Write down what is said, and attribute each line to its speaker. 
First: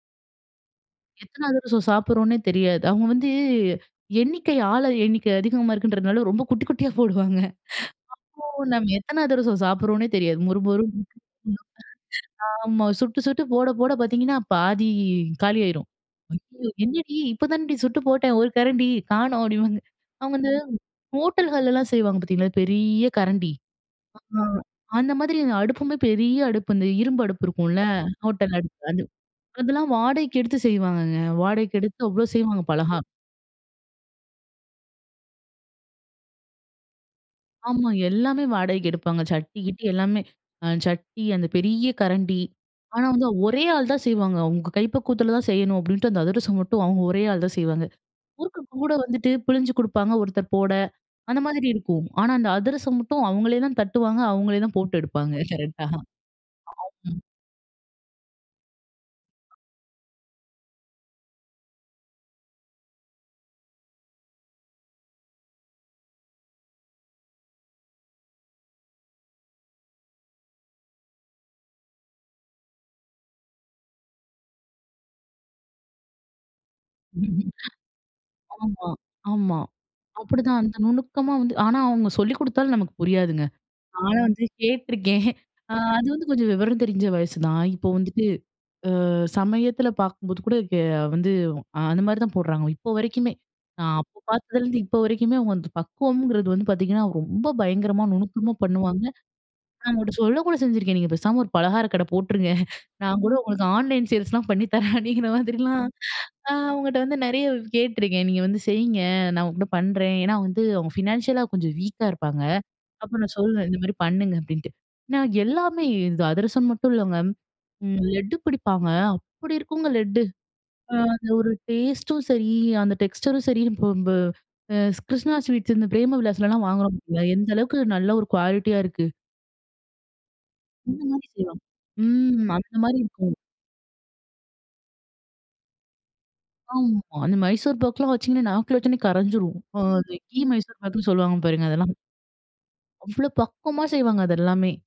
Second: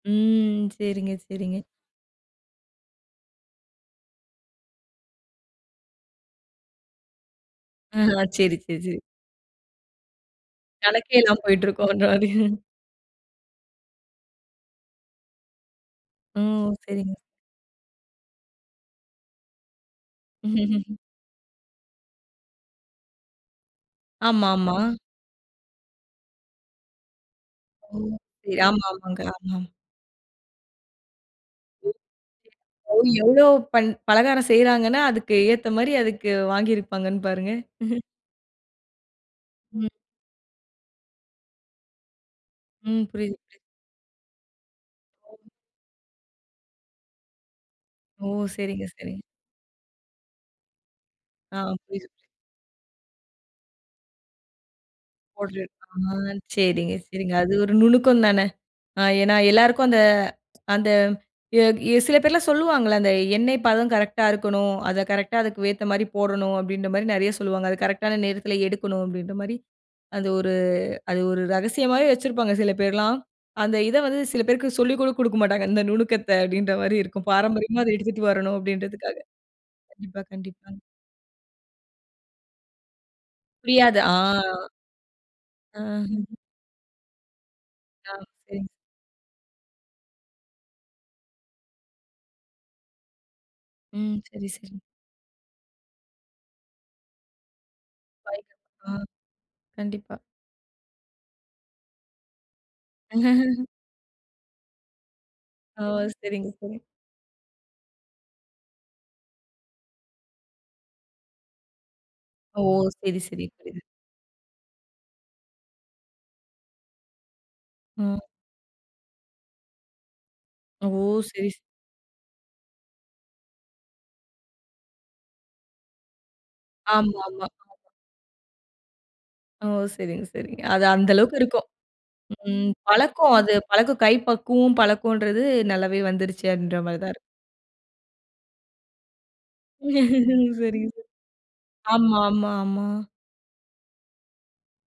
Speaker 1: ம். சரிங்க,
Speaker 2: எத்தனை
Speaker 1: சரிங்க.
Speaker 2: அதிரசம் சாப்பிடுறோம்ன்னே தெரியாது. அவுங்க வந்து எண்ணிக்கை ஆள எண்ணிக்கை அதிகமா இருக்குன்றதுனால ரொம்ப குட்டி குட்டியா போடுவாங்க.
Speaker 1: அஹ. சேரி,
Speaker 2: அப்போ
Speaker 1: சரி,
Speaker 2: நம்ம
Speaker 1: சரி.
Speaker 2: எத்தனை அதிரசம் சாப்பிடுறோம்ன்னே தெரியாது, மொறுமொறுனு
Speaker 1: கணக்கே இல்லாம
Speaker 2: [unintelligible]
Speaker 1: போயிட்டு இருக்கோன்ற மாரி.
Speaker 2: ஆமா. சுட்டு, சுட்டு போட போட பார்த்திங்கன்னா பாதி காலி ஆயிரும்.
Speaker 1: ம்.
Speaker 2: என்னடி!
Speaker 1: சரிங்க.
Speaker 2: இப்போ தானடி சுட்டு போட்டேன் 1 கரண்டி காணும் அப்படின்பாங்க. அவுங்க வந்து ஹோட்டல்கள்லாம் செய்வாங்க பார்த்தீங்களா பெரிய கரண்டி, ஆ,
Speaker 1: ஆமாமா.
Speaker 2: அந்த மாதிரி அடுப்புமே பெரிய அடுப்பு, இந்த இரும்பு அடுப்பு இருக்கும்ல,
Speaker 1: ஒ! [unintelligible]
Speaker 2: ஹோட்டல் அடுப்பு
Speaker 1: ஆமா,
Speaker 2: அது.
Speaker 1: ஆமாங்க, ஆமா.
Speaker 2: அதெல்லாம் வாடகைக்கு எடுத்து செய்வாங்கங்க. வாடகைக்கு எடுத்து அவ்வளோ செய்வாங்க பலகாரம்.
Speaker 1: எவ்வளோ பண் பலகாரம் செய்கிறாங்கன்னா, அதுக்கு ஏத்த மாரி அதுக்கு வாங்கியிருப்பாங்கன்னு பாருங்க.
Speaker 2: ஆமா. எல்லாமே வாடகைக்கு எடுப்பாங்க. சட்டி கிட்டி
Speaker 1: ம்.
Speaker 2: அ எல்லாமே. அ சட்டி அந்த பெரிய கரண்டி.
Speaker 1: ம்.
Speaker 2: ஆனா வந்து,
Speaker 1: புரியுது, புரியுது.
Speaker 2: ஒரே ஆள் தான் செய்வாங்க. அவுங்க கை பக்குவத்தில தான் செய்யணும் அப்படின்ட்டு, அந்த அதிரசம் மட்டும் அவுங்க ஒரே ஆள் தான் செய்வாங்க.
Speaker 1: ஓ!
Speaker 2: முறுக்கு
Speaker 1: சரிங்க,
Speaker 2: கூட
Speaker 1: சரிங்க.
Speaker 2: வந்துட்டு பிழிஞ்சு கொடுப்பாங்க, ஒருத்தர் போட அந்த
Speaker 1: ஆ.
Speaker 2: மாதிரி இருக்கும்.
Speaker 1: புரியுது, புரியுது.
Speaker 2: ஆனா, அந்த அதிரசம் மட்டும் அவங்களே தான் தட்டுவாங்க அவங்களே தான் போட்டு எடுப்பாங்க,
Speaker 1: [unintelligible]
Speaker 2: கரெக்டா?
Speaker 1: அ, சரிங்க,
Speaker 2: [unintelligible]
Speaker 1: சரிங்க. அது ஒரு நுணுக்கம் தானே! அ ஏன்னா, எல்லாருக்கும் அந்த அந்த சில எ பேர்லாம் சொல்லுவாங்கல்ல அந்த எண்ணெய் பதம் கரெக்ட்டா இருக்கணும். அதை கரெக்ட்டா அதுக்கு ஏத்த மாரி போடணும். அப்படின்ற மாரி நிறைய சொல்லுவாங்க. அது கரெக்ட்டான நேரத்தில எடுக்கணும், அப்படின்ற மாரி. அது ஒரு அது ஒரு ரகசியம் மாதிரி வச்சிருப்பாங்க, சில பேர்லாம். அந்த இத வந்து சில பேருக்கு சொல்லி கூட கொடுக்க மாட்டாங்க. இந்த நுணுக்கத்தை அப்படின்ற மாரி இருக்கும், பாரம்பரியமா அதை எடுத்துட்டு வரணும்
Speaker 2: ஆமா,
Speaker 1: அப்படின்றதுக்காக.
Speaker 2: ஆமா.
Speaker 1: கண்டிப்பா,
Speaker 2: அப்படிதான் அந்த
Speaker 1: கண்டிப்பாங்க.
Speaker 2: நுணுக்கமா வந்து ஆனா அவுங்க சொல்லிக் கொடுத்தாலும் நமக்கு புரியாதுங்க.
Speaker 1: புரியாது. ஆ.
Speaker 2: நானும் வந்து கேட்டுருக்கேன். அ அது வந்து
Speaker 1: அஹ்.
Speaker 2: கொஞ்சம் விவரம் தெரிஞ்ச வயசு தான். இப்போ
Speaker 1: ஆ.
Speaker 2: வந்துட்டு,
Speaker 1: சரிங்க.
Speaker 2: அ சமயத்தில பார்க்கும்போது கூட ஏ வந்து, அந்த மாதிரி தான் போடுறாங்கலாம், இப்ப வரைக்குமே. நான்
Speaker 1: ம்.
Speaker 2: அப்போ
Speaker 1: சரி,
Speaker 2: பார்த்ததுலேருந்து,
Speaker 1: சரி.
Speaker 2: இப்ப வரைக்குமே அவுங்க அந்த பக்குவம்ங்கிறது வந்து பார்த்தீங்கன்னா, ரொம்ப பயங்கரமா நுணுக்கமா பண்ணுவாங்க
Speaker 1: [unintelligible]
Speaker 2: நான்
Speaker 1: கண்டிப்பா.
Speaker 2: அவுங்கள்கிட்ட சொல்லக்கூட செஞ்சிருக்கேன், நீங்க பேசாம ஒரு பலகாரக் கடை போட்டுருங்க நான் கூட உங்களுக்கு ஆன்லைன் சேல்ஸ்லாம் பண்ணி தரேன், அப்படிங்கிற
Speaker 1: ஆ,
Speaker 2: மாதிரிலாம்
Speaker 1: சரிங்க,
Speaker 2: நா
Speaker 1: சரிங்க.
Speaker 2: அவுங்கள்ட்ட வந்து நிறைய கேட்டுருக்கேன். நீங்க வந்து செய்ங்க நான் உங்கள்ட்ட பண்ணுறேன். ஏன்னா வந்து அவங்க ஃபினான்ஷியலா கொஞ்சம் வீக்கா இருப்பாங்க.
Speaker 1: ஓ!
Speaker 2: அப்ப
Speaker 1: சரி,
Speaker 2: நான்
Speaker 1: சரி.
Speaker 2: சொல்லுவேன் இந்த
Speaker 1: புரியுது.
Speaker 2: மாதிரி பண்ணுங்க அப்படின்ட்டு. நான் எல்லாமே இது அதிரசம் மட்டும் இல்லைங்க. ம்
Speaker 1: ம்.
Speaker 2: லெட்டு பிடிப்பாங்க, அப்படி இருக்குங்க லெட்டு.
Speaker 1: ஓ!
Speaker 2: அ அந்த
Speaker 1: சரி,
Speaker 2: ஒரு
Speaker 1: சரி.
Speaker 2: டேஸ்ட்டும் சரி, அந்த டெக்ஸ்டரும் சரி இப்போ நம்ம அ கிருஷ்ணா ஸ்வீட்ஸ் இந்த பிரேம விலாஸ்லலாம் வாங்குறோம் [unintelligible]
Speaker 1: ஆமாமா.
Speaker 2: எந்த அளவுக்கு நல்ல ஒரு குவாலிட்டியா இருக்கு.
Speaker 1: ஓ! சரிங்க, சரிங்க. அது
Speaker 2: அந்த
Speaker 1: அந்த
Speaker 2: மாதிரி
Speaker 1: அளவுக்கு
Speaker 2: செய்வாங்க.
Speaker 1: இருக்கும்.
Speaker 2: ம்.
Speaker 1: ம்.
Speaker 2: அந்த மாதிரி
Speaker 1: பழக்கம்
Speaker 2: இருக்கும்.
Speaker 1: அது பழக்கம், கைப்பக்குவம் பழக்கம்ன்றது நல்லாவே வந்துருச்சு அப்படின்ற மாரி
Speaker 2: ஆமா,
Speaker 1: தான் இருக்கு.
Speaker 2: அந்த மைசூர் பாக்கலாம் வச்சிங்கன்னா, நாக்குல வச்சோனே கரைஞ்சிரும். அ அந்த கீ
Speaker 1: சரிங்க,
Speaker 2: மைசூர்
Speaker 1: சரிங்க.
Speaker 2: பாக்குனு சொல்லுவாங்க பாருங்க அதெல்லாம்
Speaker 1: ஆமா, ஆமா, ஆமா.
Speaker 2: அவ்வளோ பக்குவமா செய்வாங்க, அது எல்லாமே.